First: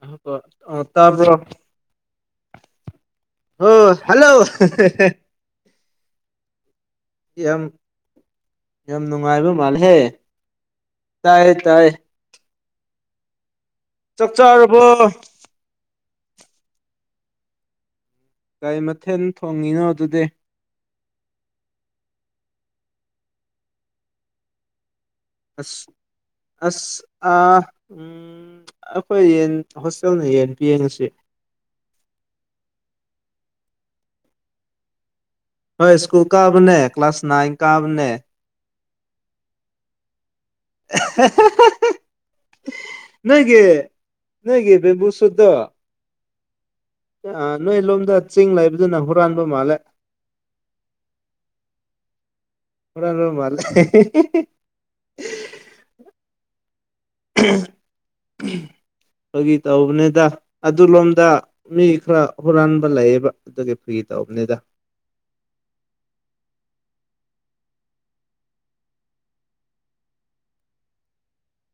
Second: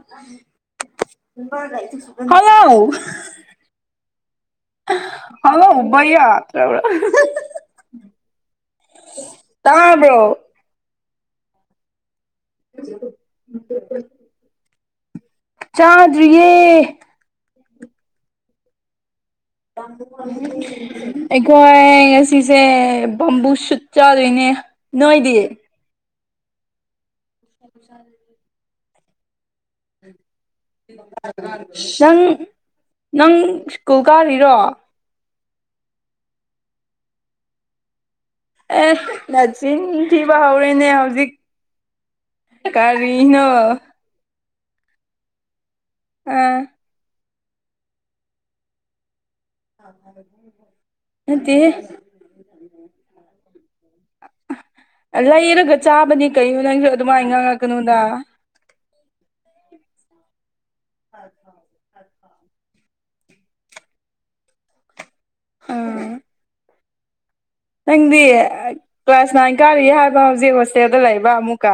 ꯑ ꯇꯥꯕ꯭ꯔꯣ ꯍꯜꯂꯣ ꯍ ꯍꯜꯂꯣ ꯍꯜꯂꯣ ꯎꯕꯩ ꯌꯥꯠꯇ꯭ꯔ [inaudible] ꯌꯥꯝ ꯌꯥꯝ ꯅꯨꯡꯉꯥꯏꯕ ꯃꯥꯜꯍꯦ ꯇꯥꯏ ꯇꯥꯏ [inaudible] ꯆꯥꯛ ꯆꯥꯔꯕꯣ ꯆꯥꯗ꯭ꯔꯤꯌꯦ ꯀꯥꯏ ꯃꯊꯦꯟ [unintelligible] ꯑꯩꯈꯣꯏ ꯉꯁꯤꯁꯦ ꯕꯝꯕꯨ ꯁꯨꯠ ꯆꯥꯗꯣꯏꯅꯦ ꯅꯣꯏꯗꯤ ꯑꯁ ꯑꯁ ꯑꯩꯈꯣꯏ ꯌꯦꯟ ꯍꯣꯁꯇꯦꯜꯅ ꯌꯦꯟ ꯄꯤꯌꯦ ꯉꯁꯤ ꯅꯪ ꯅꯪ ꯁ꯭ꯀꯨꯜ ꯀꯥꯔꯤꯔꯣ ꯍꯣꯏ ꯁ꯭ꯀꯨꯜ ꯀꯥꯕꯅꯦ ꯀ꯭ꯂꯥꯁ ꯅꯥꯏꯟ ꯀꯥꯕꯅꯦ ꯑꯦ ꯅ ꯆꯤꯟ ꯊꯤꯕ ꯍꯧꯔꯦꯅꯦ ꯍꯧꯖꯤꯛ ꯀꯔꯤꯅꯣ ꯅꯪꯒꯤ ꯕꯕꯨ ꯁꯗ ꯎꯥ ꯅꯣꯏ ꯂꯣꯝꯗ ꯆꯤꯡ ꯂꯩꯕꯗꯨꯅ ꯍꯨꯔꯥꯟꯕ ꯃꯥꯜꯂꯦ ꯑꯠꯇ ꯊꯔ ꯔꯣ ꯃꯥꯜꯂꯦ ꯂꯩꯔꯒ ꯆꯥꯕꯅꯤ ꯀꯩꯅꯣ ꯅꯪꯁꯨ ꯑꯗꯨꯃꯥꯏꯅ ꯉꯥꯡꯉꯛꯀꯅꯣꯗ ꯑꯩꯈꯣꯏꯒꯤ ꯇꯧꯕꯅꯤꯗ ꯑꯗꯨ ꯂꯣꯝꯗ ꯃꯤ ꯈꯔ ꯍꯨꯔꯥꯟꯕ ꯂꯩꯌꯦꯕ ꯑꯗꯨꯒꯤ ꯐ꯭ꯔꯤ ꯇꯧꯕꯅꯤꯗ ꯑꯥ ꯅꯪꯗꯤ ꯀ꯭ꯂꯥꯁ ꯅꯥꯏꯟ ꯀꯥꯔꯤ ꯍꯥꯏꯕ ꯍꯧꯖꯤꯛ ꯍꯣꯁꯇꯦꯜꯗ ꯂꯩꯕ꯭ꯔꯥ ꯑꯃꯨꯛꯀ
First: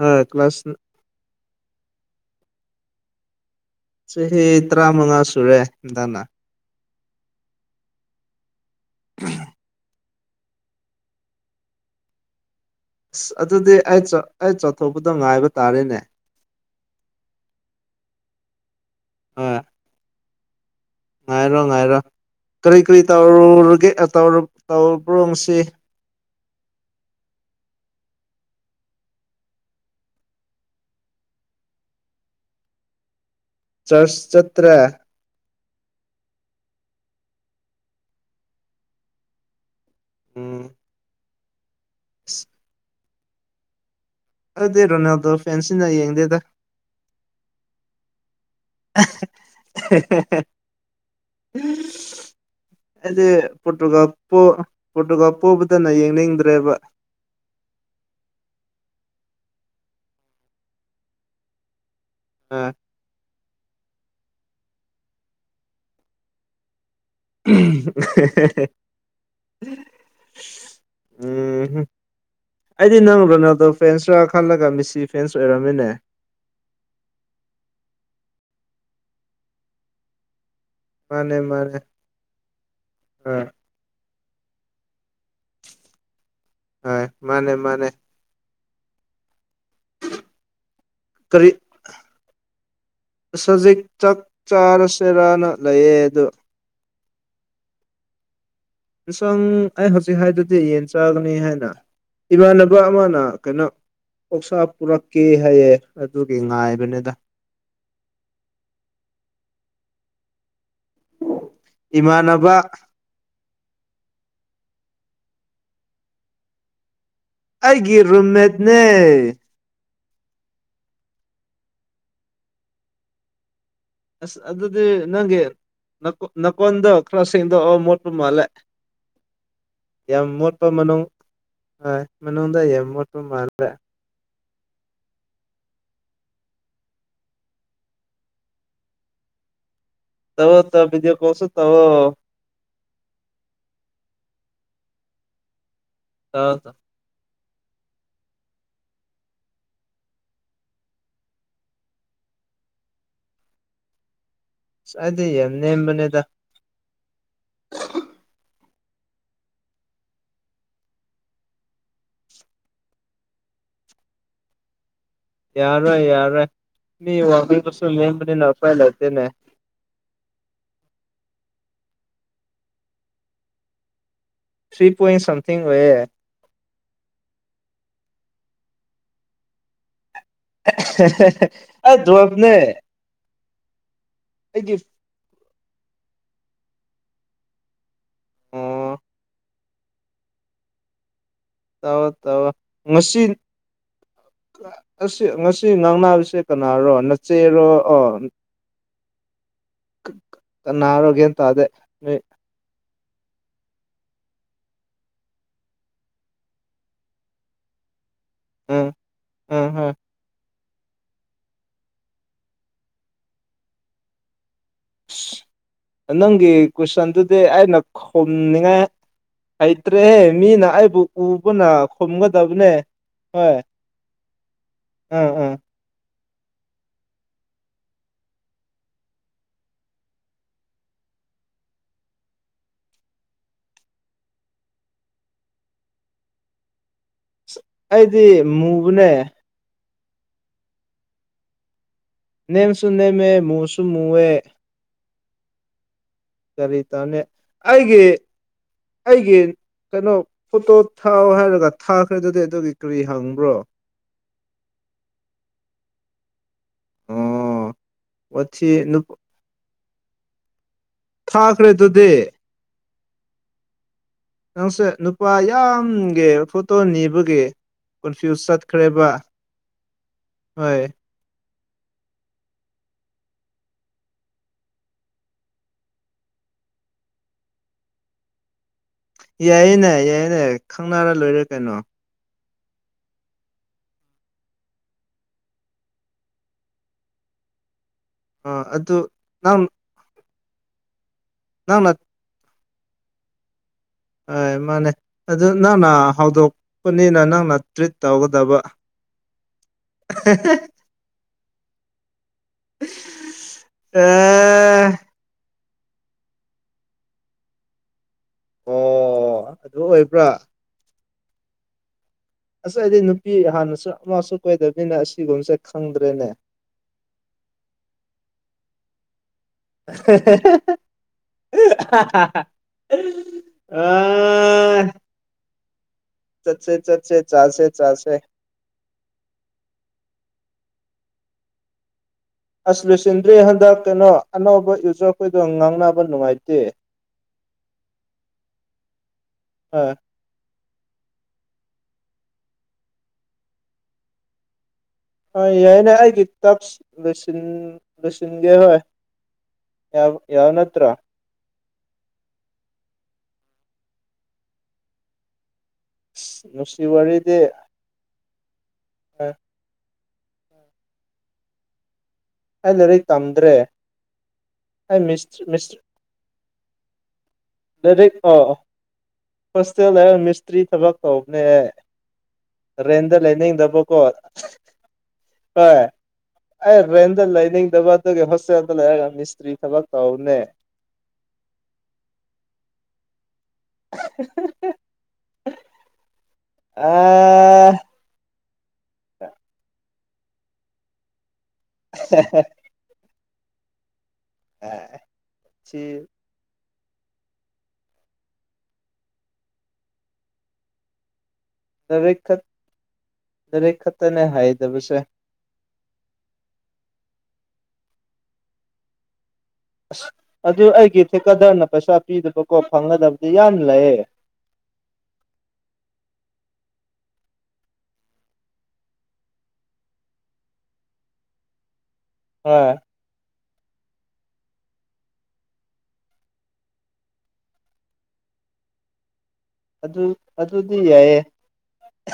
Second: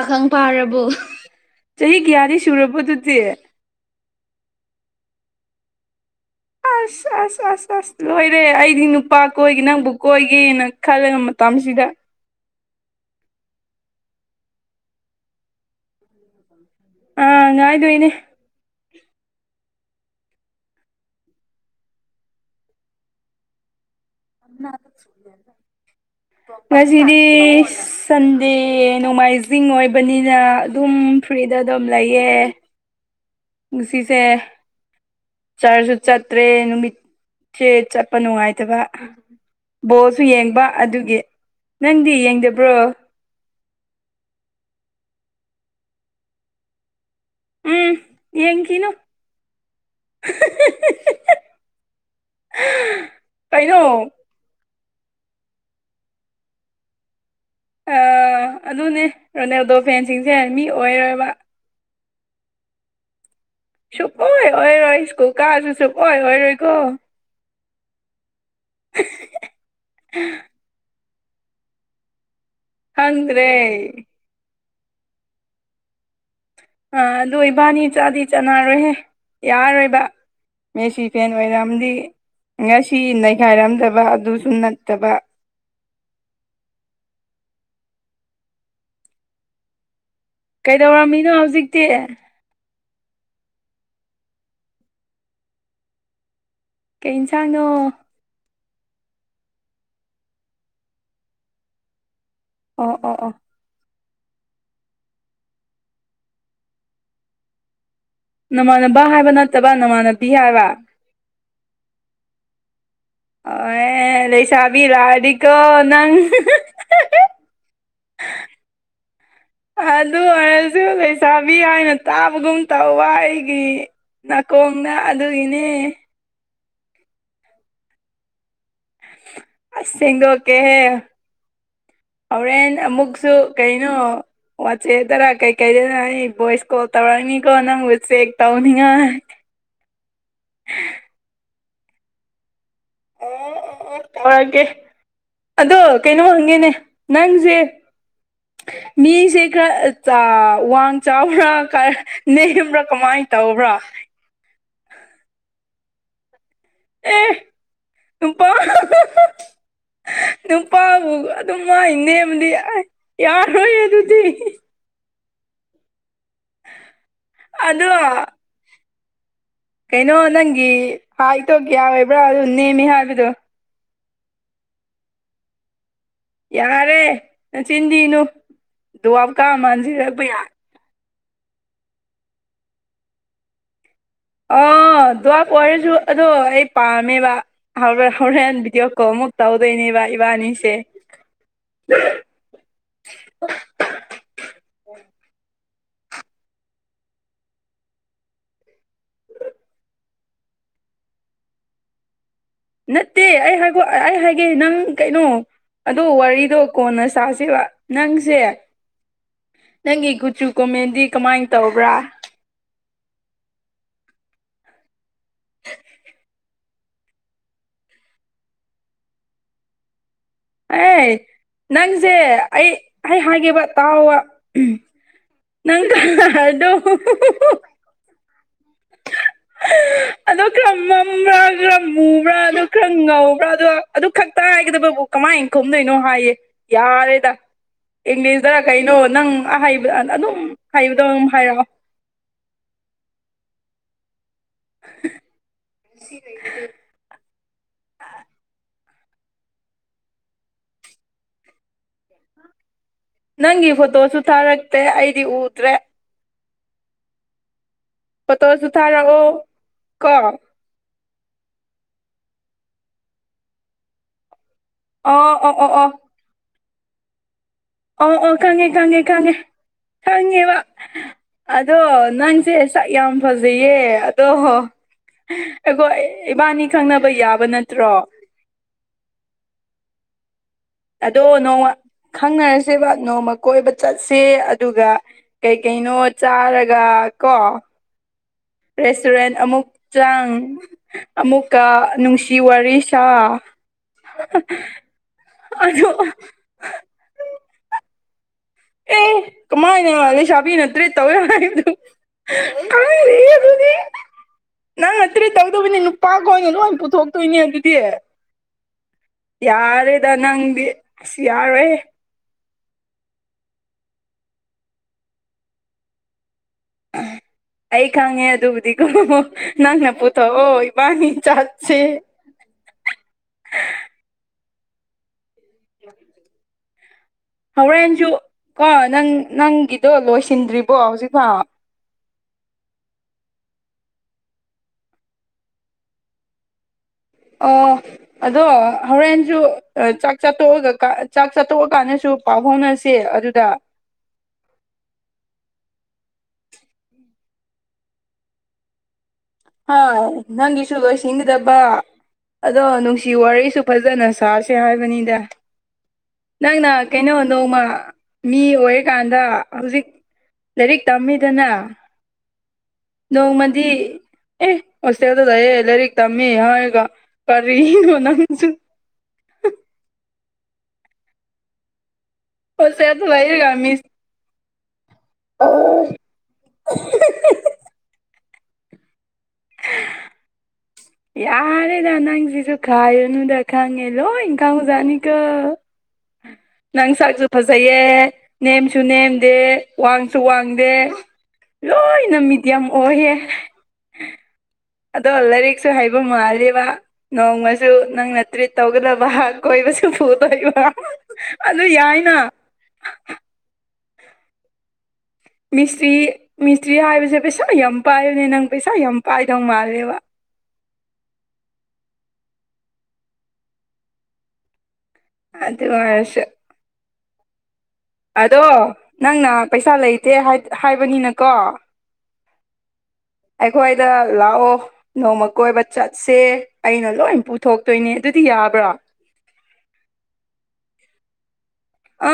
ꯍꯣꯏ ꯀ꯭ꯂꯥꯁ ꯐꯥꯔꯕꯣ ꯆꯍꯤ ꯀꯌꯥꯗꯤ ꯁꯨꯔꯕꯗꯨꯗꯤ꯫ ꯆꯍꯤ ꯇꯔꯥꯃꯉꯥ ꯁꯨꯔꯦ ꯗꯥꯅ꯫ ꯑꯁ ꯑꯁ ꯑꯁ ꯑꯁ ꯂꯣꯏꯔꯦ ꯑꯩꯗꯤ ꯅꯨꯄꯥ ꯀꯣꯏꯒꯦ ꯅꯪꯕꯨ ꯀꯣꯏꯒꯦꯅ ꯈꯜꯂꯦ ꯃꯇꯝꯁꯤꯗ꯫ ꯑꯁ ꯑꯗꯨꯗꯤ ꯑꯩ ꯑꯩ ꯆꯠꯊꯣꯛꯄꯗ ꯉꯥꯏꯕ ꯇꯥꯔꯦꯅꯦ ꯑ ꯉꯥꯏꯗꯣꯏꯅꯦ꯫ ꯑ꯫ ꯉꯥꯏꯔꯣ ꯉꯥꯏꯔꯣ ꯀꯔꯤ ꯀꯔꯤ ꯇꯧꯔꯨꯔꯒꯦ ꯇ꯭ꯔꯣꯁꯤ ꯉꯁꯤꯗꯤꯁ ꯁꯟꯗꯦ ꯅꯣꯡꯃꯥꯏꯖꯤꯡ ꯑꯣꯏꯕꯅꯤꯅ ꯑꯗꯨꯝ ꯐ꯭ꯔꯤꯗ ꯑꯗꯨꯝ ꯂꯩꯌꯦ꯫ ꯆꯔꯆ ꯨꯉꯁꯤꯁꯦ꯫ ꯆꯠꯇ꯭ꯔꯦ ꯆꯔꯁꯨ ꯆꯠꯇ꯭ꯔꯦ ꯅꯨꯃꯤꯠꯁꯦ ꯆꯠꯄ ꯅꯨꯡꯉꯥꯏꯇꯕ꯫ ꯕꯣꯜꯁꯨ ꯎꯝ ꯌꯦꯡꯕ ꯑꯗꯨꯒꯤ ꯅꯪꯗꯤ ꯑꯁ ꯌꯦꯡꯗꯕ꯭ꯔꯣ꯫ ꯑꯗꯨꯗꯦ ꯔꯣꯅꯥꯜꯗꯣ ꯐꯦꯟꯁꯤꯅ ꯌꯦꯡꯗꯦꯗ ꯎꯝ ꯌꯦꯡꯈꯤꯅꯨ ꯑꯩꯗꯤ ꯀꯩꯅꯣ ꯄꯔꯣꯇꯨꯒꯜ ꯄꯣ ꯄꯔꯣꯇꯨꯒꯜ ꯄꯣꯕꯗꯅ ꯌꯦꯡꯅꯤꯡꯗ꯭ꯔꯦꯕ ꯑ ꯑꯗꯨꯅꯦ ꯔꯣꯅꯦꯜꯗꯣ ꯐꯦꯟꯁꯤꯡꯁꯦ ꯃꯤ ꯑꯣꯏꯔꯣꯏꯕ ꯑ꯫ ꯁꯨꯛꯑꯣꯏ ꯑꯣꯏꯔꯣꯏ ꯁꯀ꯭ꯨꯜ ꯀꯥꯔꯁꯨ ꯁꯨꯛꯑꯣꯏ ꯑꯣꯏꯔꯣꯏꯀꯣ꯫ ꯎꯝ ꯑꯩꯗꯤ ꯅꯪ ꯈꯪꯗ꯭ꯔꯦ ꯔꯣꯅꯥꯜꯗꯣ ꯐ꯭ꯔꯦꯟꯁ ꯔ ꯈꯜꯂꯒ ꯃꯤꯁꯤ ꯐ꯭ꯔꯦꯟꯁ ꯑꯣꯏꯔꯝꯃꯤꯅꯦ ꯑꯥ ꯑꯗꯨꯣ ꯏꯕꯥꯅꯤ ꯆꯥꯗꯤ ꯆꯥꯟꯅꯔꯣꯏꯍꯦ ꯌꯥꯔꯔꯣꯏꯕ ꯃꯦꯁꯤ ꯐꯦꯟ ꯃꯥꯅꯦ ꯃꯥꯅꯦ ꯑꯣꯏꯔꯝꯗꯤ ꯉꯁꯤ ꯑ ꯅꯩꯈꯥꯏꯔꯝꯗꯕ ꯑꯗꯨꯁꯨ ꯅꯠꯇꯕ꯫ ꯍ ꯃꯥꯅꯦ ꯃꯥꯅꯦ ꯀꯩꯗꯧꯔꯝꯃꯤꯅꯣ ꯍꯧꯖꯤꯛꯇꯤ ꯁꯖꯤꯛ ꯆꯥꯛ ꯆꯥꯔꯁꯦꯔꯅ ꯂꯩꯌꯦ ꯑꯗꯨ꯫ ꯀꯩ ꯌꯦꯟꯁꯥꯡꯅꯣ ꯌꯦꯁꯥꯡ ꯑꯩ ꯍꯧꯖꯤꯛ ꯍꯥꯏꯗꯨꯗꯤ ꯌꯦꯟ ꯆꯥꯒꯅꯤ ꯍꯥꯏꯅ ꯏꯃꯥꯟꯅꯕ ꯑꯣ ꯑꯣ ꯑꯃꯅ ꯑꯣ ꯀꯩꯅꯣ ꯑꯣꯛꯁꯥ ꯄꯨꯔꯛꯀꯦ ꯍꯥꯏꯌꯦ ꯑꯗꯨꯒꯤ ꯉꯥꯏꯕꯅꯦꯗ ꯅꯃꯥꯟꯅꯕ ꯍꯥꯏꯕ ꯅꯠꯇꯕ ꯅꯃꯥꯟꯅꯕꯤ ꯍꯥꯏꯕ꯫ ꯏꯃꯥꯟꯅꯕ꯫ ꯑꯣ ꯑꯦ ꯂꯩꯁꯥꯕꯤꯔꯥꯔꯗꯤꯀꯣ ꯅꯪ ꯑꯩꯒꯤ ꯔꯨꯝꯃꯦꯠꯅꯦ ꯑꯗꯨ ꯑꯣꯏꯔꯁꯨ ꯂꯩꯁꯥꯕꯤ ꯍꯥꯏꯅ ꯇꯥꯕꯒꯨꯝ ꯇꯧꯕ ꯑꯩꯒꯤ꯫ ꯑꯁ ꯅꯥꯀꯣꯡꯅ ꯑꯗꯨꯒꯤꯅꯦ ꯅꯀꯣꯟꯗꯣ ꯈꯔ꯭ ꯁꯦꯡꯗꯣꯛꯑꯣ ꯃꯣꯠꯄ ꯃꯥꯂꯦ꯫ ꯑꯁ ꯁꯦꯡꯗꯣꯛꯀꯦꯍꯦ ꯃꯅꯨꯡ ꯍꯣꯏ ꯃꯅꯨꯡꯗ ꯍꯣꯔꯦꯟ ꯌꯥꯝ ꯃꯣꯠꯄ ꯑꯃꯨꯛꯁꯨ ꯃꯥꯜꯂꯦ ꯀꯩꯅꯣ꯫ ꯋꯥꯆꯦꯗꯔꯥ ꯀꯩꯀꯩꯗꯅꯣ ꯑꯩ ꯚꯣꯏꯁ ꯀꯣꯜ ꯇꯧꯔꯛꯅꯤꯀꯣ ꯅꯪꯕꯨ ꯆꯦꯛ ꯇꯧꯅꯤꯉꯥꯏ꯫ [inaudible] ꯇꯕꯣꯇ ꯕꯤꯗꯤꯑꯣ ꯀꯣꯜꯁꯨ ꯇꯧꯑꯣ꯫ ꯑꯣ ꯑꯣ ꯑꯣ ꯇꯧꯔꯛꯒꯦ ꯑꯗꯣ ꯀꯩꯅꯣ ꯇꯧ ꯍꯪꯒꯦꯅꯦ ꯇꯧ ꯅꯪꯁꯦ ꯃꯤꯁꯦ ꯈꯔ ꯆ ꯋꯥꯡ ꯆꯥꯎꯔ ꯈꯔ ꯅꯦꯝꯕ꯭ꯔꯥ ꯀꯃꯥꯏꯟ ꯇꯧꯕ꯭ꯔꯥ꯫ ꯑꯁ ꯑꯩꯗ ꯌꯥꯝ ꯅꯦꯝꯕꯅꯦꯗ꯫ ꯑꯦ ꯅꯨꯄꯥ꯫ [unintelligible] ꯅꯨꯄꯥꯕꯨ ꯑꯗꯨꯝ ꯃꯥꯏ ꯅꯦꯝꯕꯗꯤ ꯑꯥꯏ ꯌꯥꯔꯣꯏ ꯑꯗꯨꯗꯤ꯫ ꯌꯥꯔꯔꯣꯏ ꯌꯥꯔꯣꯏ ꯃꯤ ꯋꯥꯒꯔꯁꯨ ꯑꯗꯣ ꯅꯦꯝꯕꯅꯤꯅ ꯎꯄꯥꯏ ꯂꯥꯏꯇꯦꯅꯦ ꯀꯩꯅꯣ ꯅꯪꯒꯤ ꯍꯥꯏꯠ ꯇꯣ ꯀꯌꯥ ꯑꯣꯏꯕ꯭ꯔꯥ ꯑꯗꯨ ꯅꯦꯝꯃꯦ ꯍꯥꯏꯕꯗꯣ꯫ ꯊꯔ꯭ꯤ ꯄꯣꯏꯟ ꯁꯝꯊꯤꯡ ꯑꯣꯏꯌꯦ꯫ ꯌꯥꯔꯦ ꯅꯆꯤꯟꯊꯤꯒꯅꯨ ꯗꯨꯋꯥꯞꯀꯥ ꯃꯥꯟꯁꯤꯔꯛꯄ ꯌꯥꯔꯦ꯫ ꯍꯥ ꯍꯥ ꯑꯥ ꯗꯋ꯭ꯥꯞꯅꯦ꯫ ꯑꯧ ꯗꯋ꯭ꯥꯞ ꯑꯣꯏꯔꯁꯨ ꯑꯗꯣ ꯑꯩ ꯄꯥꯝꯃꯦꯕ ꯍꯥꯏꯕꯔ꯭꯫ ꯍꯣꯔꯦꯟ ꯚꯗꯤꯑꯣ ꯑꯣ ꯀꯣꯜꯃꯨꯛ ꯇꯧꯗꯣꯏꯅꯦꯕ ꯏꯕꯥꯅꯤꯁꯦ꯫ ꯇꯧꯔꯣ ꯇꯧꯔꯣ ꯉꯁꯤꯟ ꯑꯁꯤ ꯉꯁꯤ ꯉꯥꯡꯅꯕꯁꯦ ꯀꯅꯥꯔꯣ ꯅꯆꯦꯔꯣ ꯑꯣ꯫ ꯀ ꯀꯅꯥꯔꯣ ꯒꯌ꯭ꯥꯟ ꯇꯗꯦ ꯅꯠꯇꯦ ꯑꯩ ꯍꯥꯏꯈꯣ ꯑꯩ ꯍꯥꯏꯒꯦ ꯅꯪ ꯀꯩꯅꯣ ꯑꯗꯨ ꯋꯥꯔꯤꯗꯣ ꯀꯣꯟꯅ ꯁꯥꯁꯦꯕ ꯅꯪ ꯁꯦ ꯎꯝ ꯎꯝ ꯍꯣꯏ ꯅꯪꯒꯤ ꯀꯒꯨꯆꯨ ꯀꯣꯃꯦꯟꯗꯤ ꯀꯃꯥꯏꯅ ꯇꯧꯕ꯭ꯔꯥ ꯑꯁ ꯅꯪꯒꯤ ꯀꯨꯏꯁꯟꯗꯨꯗꯤ ꯑꯩꯅ ꯈꯨꯝꯅꯤꯡꯉꯥꯏ꯫ ꯍꯩꯇ꯭ꯔꯦꯍ ꯃꯤꯅ ꯑꯩꯕꯨ ꯑꯦ ꯎꯕꯅ ꯅꯪꯁꯦ ꯑꯩ ꯈꯨꯝꯒꯗꯕꯅꯦ ꯑꯩ ꯍꯣꯏ ꯍꯥꯏꯒꯦꯕ ꯇꯥꯎꯕ ꯎꯝ ꯎꯝ ꯅꯪ ꯉꯍꯥꯜꯗꯣ [unintelligible] ꯑꯗꯣ ꯈꯔ ꯃꯝꯕ꯭ꯔꯥ ꯈꯔ ꯃꯨꯕ꯭ꯔꯥ ꯑꯗꯨ ꯈꯔ ꯉꯧꯕ꯭ꯔꯥꯗꯣ ꯑꯗꯨ ꯈꯛꯇ ꯍꯥꯏꯒꯗꯕꯕꯨ ꯀꯃꯥꯏꯅ ꯈꯨꯝꯗꯣꯏꯅꯣ ꯍꯥꯏꯌꯦ ꯌꯥꯔꯦꯗ ꯑꯁ ꯑꯩꯗꯤ ꯏꯪꯂꯤꯁꯗꯔ ꯀꯩꯅꯣ ꯃꯨꯕꯅꯦ ꯅꯪ ꯑꯍꯩꯕ ꯑ ꯑꯗꯨꯝ ꯍꯩꯕꯗꯣꯝ ꯍꯥꯏꯔꯛꯑꯣ ꯅꯦꯝꯁꯨ ꯅꯦꯝꯃꯦ ꯃꯨꯁꯨ ꯃꯨꯌꯦ [unintelligible] ꯇꯅꯦ ꯑꯩꯒꯤ꯫ ꯑꯩꯒꯤ ꯀꯩꯅꯣ ꯐꯣꯇꯣ ꯊꯥꯎ ꯍꯥꯏꯔꯒ ꯊꯥꯈ꯭ꯔꯦ ꯑꯗꯨꯗꯤ ꯑꯗꯨꯒꯤ ꯀꯔꯤ ꯍꯪꯕ꯭ꯔꯣ ꯅꯪꯒꯤ ꯐꯣꯇꯣꯁꯨ ꯊꯥꯔꯛꯇꯦ ꯑꯩꯗꯤ ꯎꯇꯗ꯭ꯔꯦ ꯑꯣ ꯐꯣꯇꯣꯁꯨ ꯋꯥꯊꯤ ꯅꯨ ꯊꯥꯔꯛꯑꯣ ꯀꯣ ꯊꯥꯈꯔꯦ ꯗꯨꯗꯤ ꯅꯪꯁꯦ ꯅꯨꯄꯥ ꯑꯣ ꯑꯣ ꯑꯣ ꯑꯣ ꯌꯥꯝꯒꯦ ꯐꯣꯇꯣ ꯅꯤꯕꯒꯤ꯫ ꯑꯣ ꯑꯣ ꯀꯣꯟꯐ꯭ꯌꯨꯁ ꯈꯪꯉꯦ ꯈꯪꯉꯦ ꯆꯠꯈ꯭ꯔꯦꯕ ꯈꯪꯉꯦ ꯈꯪꯉꯦꯕ꯫ ꯍꯣꯏ ꯑꯗꯣ ꯅꯪꯁꯦ ꯁꯛ ꯌꯥꯝ ꯐꯖꯩꯌꯦ ꯑꯗꯣ ꯑꯩꯈꯣ ꯏꯕꯥꯅꯤ ꯈꯪꯅꯕ ꯌꯥꯕ ꯅꯠꯇ꯭ꯔꯣ꯫ ꯌꯥꯏꯅ ꯌꯥꯏꯅ꯫ ꯑꯗꯣ ꯅꯣꯡꯃ ꯈꯪꯅꯔꯁꯦꯕ ꯅꯣꯡꯃ ꯀꯣꯏꯕ ꯆꯠꯁꯦ ꯑꯗꯨꯒ ꯀꯩꯀꯩꯅꯣ ꯆꯥꯔꯒ ꯀꯣ ꯑꯥ ꯑꯗꯨ ꯔꯦꯁꯇꯨꯔꯦꯟ ꯅꯪ ꯑꯃꯨꯛ ꯆꯪ ꯑꯃꯨꯛꯀ ꯅꯪꯅ ꯅꯨꯡꯁꯤ ꯋꯥꯔꯤ ꯁꯥ ꯃꯥꯅꯦ ꯑꯗꯨ ꯅꯪꯅ ꯍꯧꯗꯣꯛꯄꯅꯤꯅ ꯅꯪꯅ ꯇ꯭ꯔꯤꯠ ꯇꯧꯒꯗꯕ꯫ ꯑꯦ ꯀꯃꯥꯏꯅ ꯂꯩꯁꯥꯕꯤꯅꯇ꯭ꯔꯤꯠ ꯇꯧꯋꯦ ꯍꯥꯏꯕ꯭ꯔꯗ ꯑꯥ ꯅꯪꯅ ꯇ꯭ꯔꯤꯠ ꯇꯧꯗꯕꯅꯦ ꯅꯨꯄꯥꯈ ꯈꯣꯏꯅ ꯂꯣꯏ ꯄꯨꯊꯣꯛꯇꯣꯏꯅꯦ ꯑꯗꯨꯗꯤ ꯑꯣ ꯑꯗꯨ ꯌꯥꯔꯦꯗ ꯑꯣꯏꯕ꯭ꯔꯥ ꯅꯪꯗꯤ ꯑꯁ ꯌꯥꯔꯣꯏꯍꯦ꯫ ꯑꯁ ꯑꯩꯗꯤ ꯅꯨꯄꯤ ꯍꯥꯟꯅꯁꯨ ꯑꯃꯁꯨ ꯀꯣꯏꯗꯕꯅꯤꯅ ꯑꯁꯤꯒꯨꯝꯕꯁꯦ ꯈꯪꯗ꯭ꯔꯦꯅꯦ ꯎꯝ ꯑꯩ ꯈꯪꯉꯦ ꯑꯗꯨꯕꯨꯗꯤ ꯀꯣ ꯅꯪꯅ ꯄꯨꯊꯣꯛꯑꯣ ꯏꯕꯥꯅꯤ ꯆꯥꯠꯁꯦ꯫ ꯑꯥ [inaudible] ꯆꯠꯁꯦ ꯆꯠꯁꯦ ꯆꯥꯁꯦ ꯍꯣꯔꯦꯟꯁꯨ ꯆꯥꯁꯦ ꯀꯣ ꯅꯪ ꯅꯪꯒꯤꯗꯣ ꯂꯣꯏꯁꯤꯟꯗ꯭ꯔꯤꯕꯣ ꯍꯧꯖꯤꯛꯐꯥꯎ꯫ ꯑꯁ ꯂꯣꯏꯁꯤꯟꯗ꯭ꯔꯦ ꯍꯟꯗꯛ ꯀꯩꯅꯣ ꯑꯅꯧꯕ ꯌꯨꯖꯔꯈꯣꯏꯗꯣ ꯉꯥꯡꯅꯕ ꯅꯨꯡꯉꯥꯏꯇꯦ꯫ ꯑꯣ ꯑꯗꯣ ꯍꯧꯔꯦꯟꯁꯨ ꯑ ꯍꯣꯏ ꯆꯥꯛ ꯆꯥꯛꯇꯣꯛꯑꯒ ꯀꯥꯟ ꯆꯥꯛ ꯆꯥ ꯇꯣꯛꯑꯀꯥꯟꯗꯁꯨ ꯄꯥꯎ ꯐꯥꯎꯅꯁꯦ ꯑꯗꯨꯗ ꯍꯣꯏ ꯌꯥꯏꯅꯦ ꯑꯩꯒꯤ ꯇꯥꯛꯁ ꯂꯣꯏꯁꯤꯟ ꯂ‌ꯣꯏꯁꯤꯟꯒꯦ [unintelligible] ꯍ‌ꯣꯏ ꯅꯪꯒꯤꯁꯨꯨ ꯂꯣꯏꯁꯤꯟꯒꯗꯕ ꯑꯗꯣ ꯅꯨꯡꯁꯤ ꯋꯥꯔꯤꯁꯨ ꯐꯖꯅ ꯁꯥꯁꯦ ꯍꯥꯏꯕꯅꯤꯗ ꯑꯁ ꯅꯪꯅ ꯅꯨꯡꯁꯤ ꯋꯥꯔꯤꯗꯤ ꯀꯩꯅꯩꯗ‌ꯣ ꯃꯥ ꯃꯤ ꯑꯣꯏꯔꯀꯥꯟꯗ ꯑꯩ ꯍꯧꯖꯤꯛ ꯂꯥꯏꯔꯤꯛ ꯇꯝꯃꯤꯗꯅ ꯂꯥꯏꯔꯤꯛ ꯇꯝꯗ꯭ꯔꯦ ꯅꯣꯡꯃꯗꯤ ꯑꯦ ꯑꯩ ꯍꯣꯁꯇꯦꯜꯗ ꯃꯤꯁ ꯂꯩꯌꯦ ꯃꯤꯁ ꯂꯥꯏꯔꯤꯛ ꯇꯝꯃꯤ ꯍꯥꯏꯔꯒ ꯀꯔꯤ꯫ ꯂꯥꯏꯔꯤꯛ ꯑꯥ ꯍꯣꯁꯇꯦꯜꯗ ꯑ ꯃꯤꯁꯇ꯭ꯔꯤ ꯊꯕꯛ ꯇꯧꯕꯅꯦ ꯍꯣꯁꯇꯦꯜꯗ ꯔꯦꯟꯗ ꯂꯩꯔꯒ ꯃꯤꯁ ꯂꯩꯅꯤꯡꯗꯕ ꯀꯣ ꯍꯣꯏ ꯑꯩ ꯔꯦꯟꯗ ꯂꯩꯅꯤꯡꯗꯕ ꯑꯗꯨꯒꯤ ꯍꯣꯁꯇꯦꯜꯗ ꯂꯩꯔꯒ ꯃꯤꯁꯇ꯭ꯔꯤ ꯊꯕꯛ ꯇꯧꯅꯦ ꯌꯥꯔꯦꯗ ꯅꯥꯪꯁꯤꯁꯨ ꯈꯥꯏꯔꯅꯨꯗ ꯈꯪꯉꯦ ꯂꯣꯏꯅ ꯈꯪꯕꯖꯠꯅꯤ ꯖꯠꯅꯤꯀꯣ ꯅꯪ ꯁꯛꯁꯨ ꯑꯥ ꯐꯖꯩꯌꯦ ꯅꯦꯝꯁꯨ ꯅꯦꯝꯗꯦ ꯋꯥꯡꯁꯨ ꯋꯥꯡꯗꯦ ꯂꯣꯏꯅ ꯃꯤꯗꯤꯌꯝ ꯑꯣꯏꯌꯦ ꯑꯗꯣ ꯂꯥꯏꯔꯤꯛꯁꯨ ꯁꯤ ꯍꯩꯏꯕ ꯃꯥꯜꯂꯦꯕ ꯅꯣꯡꯃꯁꯨ ꯅꯪꯅ ꯇ꯭ꯔꯤꯠ ꯇꯧꯒꯗꯕ ꯀꯣꯏꯕꯁꯨ ꯄꯨꯗꯣꯏꯕ ꯑꯗꯨ ꯌꯥꯏꯅ ꯂꯔꯤꯛ ꯈꯛ ꯂꯔꯤꯛ ꯈꯛꯇꯅꯦ ꯍꯥꯏꯗꯕꯁꯦ ꯃꯤꯁꯇ꯭ꯔꯤ ꯃꯤꯁꯇ꯭ꯔꯤ ꯍꯥꯏꯕꯁꯦ ꯄꯩꯁꯥ ꯌꯥꯝ ꯄꯥꯏꯕꯅꯦ ꯅꯪ ꯄꯩꯁꯥ ꯌꯥꯝ ꯄꯥꯏꯗꯧ ꯃꯥꯜꯂꯦ ꯑꯗꯨ ꯑꯩꯒꯤ ꯊꯦꯀꯗꯔꯅ ꯄꯩꯁꯥ ꯄꯤꯗꯕꯀꯣ ꯐꯪꯒꯗꯕꯗꯤ ꯌꯥꯝ ꯂꯩꯌꯦ ꯑꯗꯨ ꯑꯣꯏꯔꯁꯨ ꯑꯗꯣ ꯅꯪꯅ ꯄꯩꯁꯥ ꯂꯩꯇꯦ ꯍꯥꯏ ꯍꯥꯏꯕꯅꯤꯅꯀꯣ ꯍ‌ꯣꯏ ꯑꯩꯈꯣꯏꯗ ꯂꯥꯛꯑꯣ ꯅꯣꯡꯃ ꯀꯣꯏꯕ ꯆꯠꯁꯦ ꯑꯩꯅ ꯂꯣꯏ ꯄꯨꯊꯣꯛꯇꯣꯏꯅꯦ ꯑꯗꯨꯗꯤ ꯌꯥꯕ꯭ꯔꯥ ꯑꯗꯨ ꯑꯗꯨꯗꯤ ꯌꯥꯏꯌꯦ [unintelligible]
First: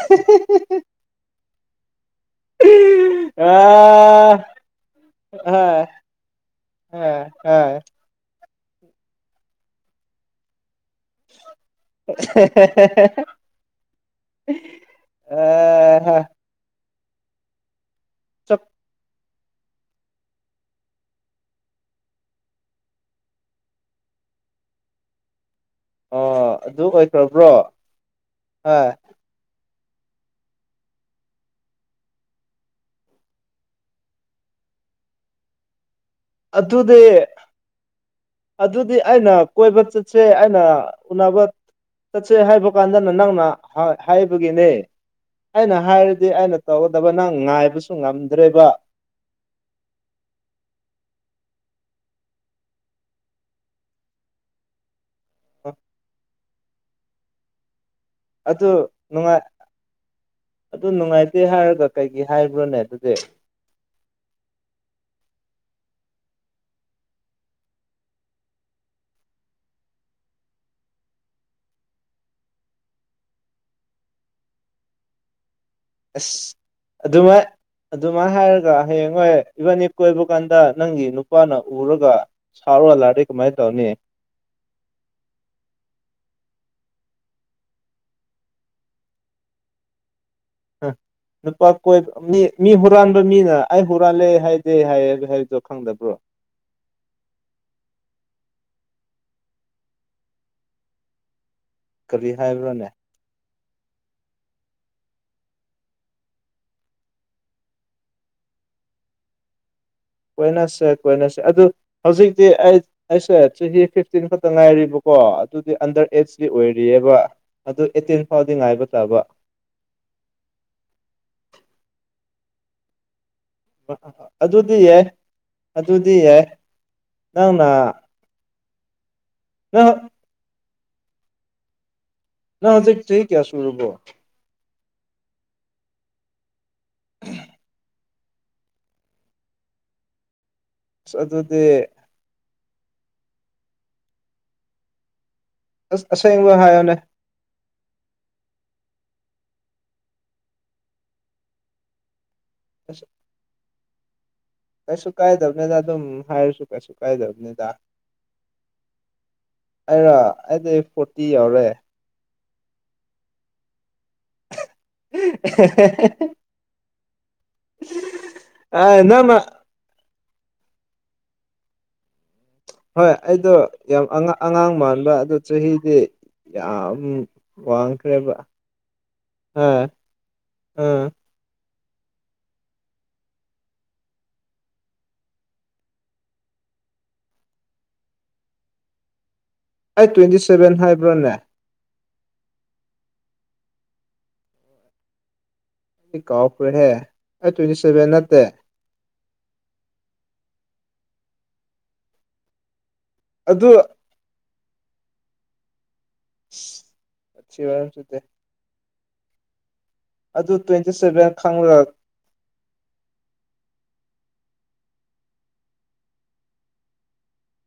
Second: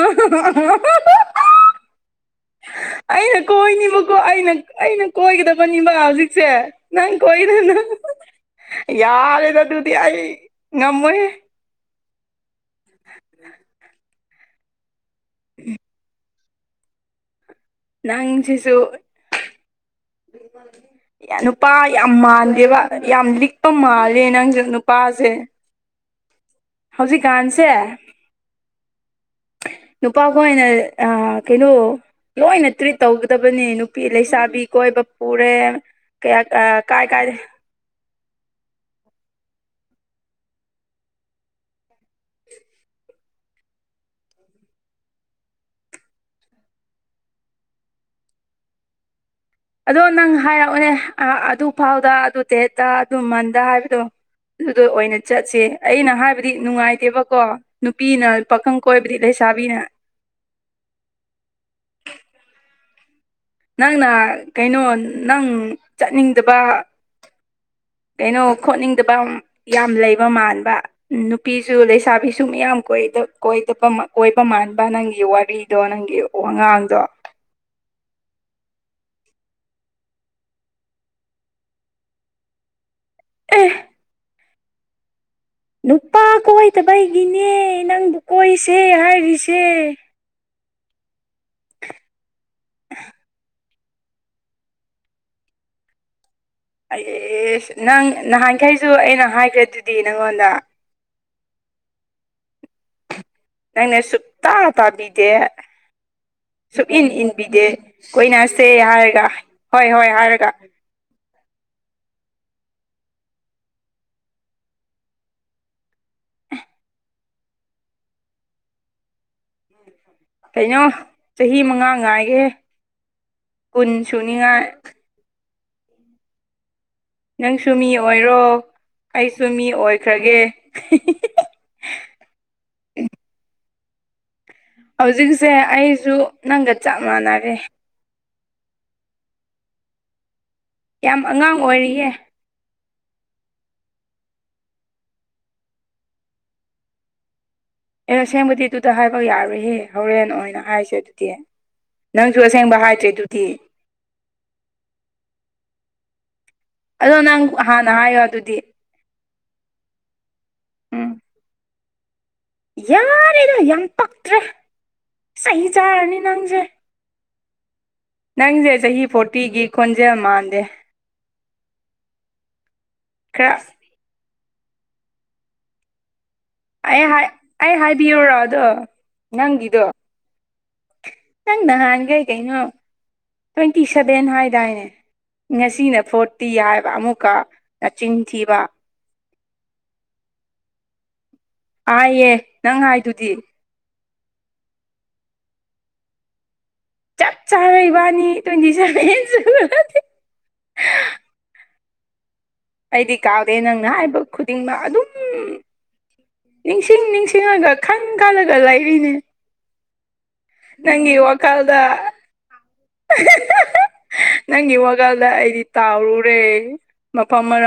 ꯑꯩꯅ ꯀꯣꯏꯅꯤꯕꯀꯣ ꯑꯥ ꯑꯩꯅ ꯑꯩꯅ ꯍꯣꯏ ꯀꯣꯏꯒꯗꯕꯅꯤꯕ ꯍꯧꯖꯤꯛꯁꯦ ꯅꯪ ꯍꯣꯏ ꯀꯣꯏꯗ ꯍꯣꯏ [unintelligible] ꯌꯥꯔꯦꯗ ꯑꯗꯨꯗꯤ ꯑꯩ ꯉꯝꯃꯣꯏ [unintelligible] ꯆꯞ ꯅꯪꯁꯤꯁꯨ [unintelligible] ꯌꯥ ꯅꯨꯄꯥ ꯌꯥꯝ ꯃꯥꯟꯗꯦꯕ ꯌꯥꯝ ꯂꯤꯛꯄ ꯃꯥꯜꯂꯦ ꯅꯪꯖ‌ꯦ ꯅꯨꯄꯥꯁꯦ ꯑꯣ ꯑꯗꯨ ꯍꯧꯖꯤꯛ ꯑꯣꯏꯈ꯭ꯔꯕ꯭ꯔꯣ ꯀꯥꯟꯁꯦ ꯍꯣꯏ ꯅꯨꯄꯥꯈ‌ꯣꯏꯅ ꯑ ꯀꯩꯅꯣ ꯂꯣꯏꯅ ꯇ꯭ꯔꯤꯠ ꯇꯧꯒꯗꯕꯅꯦ ꯅꯨꯄꯤ ꯂꯩꯁꯥꯕꯤ ꯀꯣꯏꯕ ꯄꯨꯔꯦ ꯀꯌꯥ ꯀꯌꯥ ꯑꯗꯨꯗꯤ ꯀꯥꯏ ꯀꯥꯏ ꯑꯗꯨꯗꯤ ꯑꯩꯅ ꯀꯣꯏꯕ ꯆꯠꯁꯦ ꯑꯩꯅ ꯎꯅꯕ ꯆꯠꯁꯦ ꯍꯥꯏꯕ ꯀꯥꯟꯗꯅ ꯅꯪꯅ ꯍꯥ ꯍꯥꯏꯕꯒꯤꯅꯦ ꯑꯩꯅ ꯍꯥꯏꯔꯗꯤ ꯑꯩꯅ ꯇꯧꯒꯗꯕ ꯅꯪ ꯉꯥꯏꯕꯁꯨ ꯉꯝꯗ꯭ꯔꯦꯕ ꯑꯗꯣ ꯅꯪ ꯍꯥꯏꯔꯛꯎꯅꯦ ꯑꯥ ꯑꯗꯨ ꯐꯥꯎꯗ ꯑꯗꯨ ꯗ‌ꯦꯠꯇ ꯑꯗꯨ ꯃꯟꯗ ꯍꯥꯏꯕꯗꯣ ꯑꯗꯨꯗꯣ ꯑꯣꯏꯅ ꯆꯠꯁꯦ ꯑꯩꯅ ꯍꯥꯏꯕꯗꯤ ꯅꯨꯡꯉꯥꯏꯇꯦꯕꯀꯣ ꯅꯨꯄꯤꯅ ꯑꯗꯨ ꯄꯥꯈꯪ ꯀꯣꯏꯕꯗꯤ ꯅꯨꯡꯉꯥꯏ ꯂꯩꯁꯥꯕꯤꯅ ꯑꯗꯨ ꯅꯨꯡꯉꯥꯏꯇꯦ ꯍꯥꯏꯔꯒ ꯀꯩꯒꯤ ꯍꯥꯏꯕ꯭ꯔꯣꯅꯦ ꯑꯗꯨꯗꯤ ꯅꯪꯅ ꯀꯩꯅꯣ ꯅꯪ ꯆꯠꯅꯤꯡꯗꯕ ꯀꯩꯅꯣ ꯈꯣꯠꯅꯤꯡꯗꯕ ꯌꯥꯝ ꯂꯩꯕ ꯃꯥꯟꯕ ꯅꯨꯄꯤꯁꯨ ꯂꯩꯁꯥꯕꯤꯁꯨ ꯃꯌꯥꯝ ꯀꯣꯏꯗ ꯀ‌ꯣꯏꯗꯕ ꯀ‌ꯣꯏꯕ ꯃꯥꯟꯕ ꯅꯪꯒꯤ ꯋꯥꯔꯤ ꯗꯣ ꯅꯪꯒꯤ ꯑꯁ ꯋꯥꯉꯥꯡꯗꯣ ꯑꯗꯨꯃꯥꯏ ꯍꯥꯏꯔꯒ ꯍꯌꯦꯡ ꯍꯣꯏ ꯏꯚꯥꯅꯤ ꯀꯣꯏꯕ ꯀꯥꯟꯗ ꯅꯪꯒꯤ ꯅꯨꯄꯥꯅ ꯎꯔꯒ ꯁꯥꯎꯔ ꯍꯜꯂꯛꯑꯗꯤ ꯀꯃꯥꯏ ꯑꯦ ꯇꯧꯅꯤ ꯅꯨꯄꯥ ꯀꯣꯏꯗꯕꯩꯒꯤꯅꯦ ꯅꯪꯕꯨ ꯀꯣꯏꯁꯦ ꯍꯥꯏꯔꯤꯁꯦ ꯎ ꯂꯨꯄꯥ ꯀꯣꯏꯕ ꯃꯤ ꯃꯤ ꯍꯨꯔꯥꯟꯕ ꯃꯤꯅ ꯑꯩ ꯍꯨꯔꯥꯜꯂꯦ ꯍꯥꯏꯗꯦ ꯍꯥꯏ ꯍꯥꯏꯗꯣ ꯈꯪꯗꯕ꯭ꯔꯣ ꯑꯦꯁ ꯅꯪ ꯅꯍꯥꯟꯈꯩꯁꯨ ꯑꯩꯅ ꯍꯥꯏꯈ꯭ꯔꯦ ꯑꯗꯨꯗꯤ ꯅꯪꯉꯣꯟꯗ ꯀꯔꯤ ꯍꯥꯏꯕ꯭ꯔꯣꯅꯦ ꯅꯪꯅ ꯁꯨꯇꯥ ꯇꯥꯕꯤꯗꯦ ꯁꯨꯛ ꯏꯟ ꯏꯟꯕꯤꯗꯦ ꯀꯣꯏꯅꯁꯦ ꯍꯥꯏꯔꯒ ꯍꯣꯏ ꯍꯣꯏ ꯍꯥꯏꯔꯒ ꯀꯣꯏꯅꯁꯦ ꯀꯣꯏꯅꯁꯦ ꯑꯗꯨ ꯍꯧꯖꯤꯛꯇꯤ ꯑꯩ ꯑꯩꯁꯦ ꯆꯍꯤ ꯐꯤꯐꯇꯤꯟ ꯈꯛꯇ ꯉꯥꯏꯔꯤꯕꯀꯣ ꯑꯗꯨꯗꯤ ꯑꯟꯗꯔ ꯑꯦꯖꯀꯤ ꯑꯣꯏꯔꯤꯑꯕ ꯑꯗꯨ ꯑꯦꯇꯤꯟ ꯐꯥꯎꯗꯤ ꯉꯥꯏꯕ ꯇꯥꯕ [inaudible] ꯀꯩꯅꯣ ꯆꯍꯤ ꯃꯉꯥ ꯉꯥꯏꯒꯦ ꯀꯨꯟ ꯑ ꯁꯨꯅꯤꯉꯥꯏ ꯑꯗꯨꯗꯤ ꯌꯥꯏ ꯑꯗꯨꯗꯤ ꯌꯥꯏ ꯅꯪꯅ ꯅꯪꯁꯨ ꯃꯤ ꯑꯣꯏꯔꯣ ꯑꯩꯁꯨ ꯃꯤ ꯅꯪ ꯑꯣꯏꯈ꯭ꯔꯒꯦ ꯅꯪ ꯍꯧꯖꯤꯛ ꯆꯍꯤ ꯀꯌꯥ ꯁꯨꯔꯕꯣ ꯍꯧꯖꯤꯛꯁꯦ ꯑꯩꯖꯨ ꯅꯪꯒ ꯆꯞ ꯃꯥꯟꯅꯔꯦ ꯑꯁ ꯌꯥꯝ ꯑꯉꯥꯡ ꯑꯗꯨꯗꯤ ꯑꯣꯏꯔꯤꯌꯦ ꯑꯁ ꯑꯁꯦꯡꯕ ꯍꯥꯏꯌꯣꯅꯦ ꯑꯦ ꯑꯁꯦꯡꯕꯗꯤ ꯑꯗꯨꯗ ꯍꯥꯏꯕ ꯌꯥꯔꯨꯍꯦ ꯍꯣꯔꯦꯟ ꯑꯣꯏꯅ ꯍꯥꯏꯁꯦ ꯑꯗꯨꯗꯤ ꯅꯪꯁꯨ ꯑꯁꯦꯡꯕ ꯍꯥꯏꯗ꯭ꯔꯦ ꯑꯗꯨꯗꯤ ꯀꯩꯁꯨ ꯀꯥꯏ ꯊꯝꯃꯦ ꯊ ꯑꯗꯨ ꯍꯥꯏꯔꯁꯨ ꯀꯩꯁꯨ ꯑꯗꯣ ꯅꯪ ꯀꯥꯏꯗꯕꯅꯤꯗ ꯍꯥꯟꯅ ꯍꯥꯏꯌꯣ ꯑꯗꯨꯗꯤ ꯑꯩꯔꯥ ꯑꯩꯗꯤ ꯎꯝ ꯐꯣꯔꯇꯤ ꯌꯥꯎꯔꯦ ꯌꯥꯔꯦꯗ ꯌꯥꯝ ꯄꯛꯇ꯭ꯔꯦ ꯆꯩ ꯆꯥꯔꯅꯤ ꯅꯪꯁꯦ [unintelligible] ꯅꯪꯁꯦ ꯆꯍꯤ ꯅꯪꯅ ꯐꯣꯔꯇꯤꯒꯤ ꯈꯣꯟꯖꯦꯜ ꯃꯥꯟꯗꯦ ꯍꯣꯏ ꯑꯩꯗꯣ ꯈꯔ ꯌꯥꯝ ꯑꯉꯥꯡ ꯃꯥꯟꯕ ꯑꯗꯨ ꯆꯍꯤꯗꯤ ꯌꯥꯝ ꯑꯩ ꯍꯥꯏ ꯑꯩ ꯍꯥꯏꯕꯤꯌꯨꯔꯣ ꯋꯥꯡꯈ꯭ꯔꯦꯕ ꯑꯗꯣ ꯑ ꯅꯪꯒꯤꯗꯣ ꯑꯥ ꯅꯪ ꯅꯍꯥꯟ ꯈꯩ ꯀꯩꯅꯣ ꯇ꯭ꯋꯦꯟꯇꯤ ꯁꯦꯚꯦꯟ ꯍꯥꯏꯗꯥꯏꯅꯦ ꯉꯁꯤꯅ ꯐꯣꯔꯠꯇꯤ ꯌꯥꯏꯕ ꯑꯃꯨꯛꯀ ꯅꯆꯤꯟꯊꯤꯕ ꯑꯩ ꯇ꯭ꯋꯦꯟꯇꯤ ꯁꯦꯚꯦꯟ ꯍꯥꯏꯕ꯭ꯔꯥꯅꯦ ꯑꯥꯏꯌꯦꯦ ꯅꯪ ꯍꯥꯏꯗꯨꯗꯤ ꯀꯥꯎꯒ꯭ꯔꯦ ꯍꯦ ꯆꯞ ꯆꯥꯔꯦ ꯏꯕꯥꯅꯤ ꯇ꯭ꯋꯦꯟꯇꯤ ꯁꯚꯦꯟ ꯑꯩꯗꯤ ꯀꯥꯎꯗꯦ ꯑꯗꯨ ꯅꯪꯅ ꯍꯥꯏꯕ ꯈꯨꯗꯤꯡꯃꯛ ꯑꯗꯨꯝ ꯅꯤꯡꯁꯤꯡ ꯅꯤꯡꯁꯤꯡꯉꯒ ꯈꯟ ꯀꯥꯜꯂꯒ ꯂꯩꯔꯤꯅꯦ ꯑꯗꯨ ꯇ꯭ꯋꯦꯟꯇꯤ ꯅꯪꯒꯤ ꯁꯦꯚꯦꯟ ꯈꯪꯂꯒ ꯋꯥꯈꯜꯗ ꯅꯪ ꯏꯒꯂ ꯑꯩꯗꯤ ꯇꯥꯎꯔꯦ ꯃꯐꯝꯃꯔ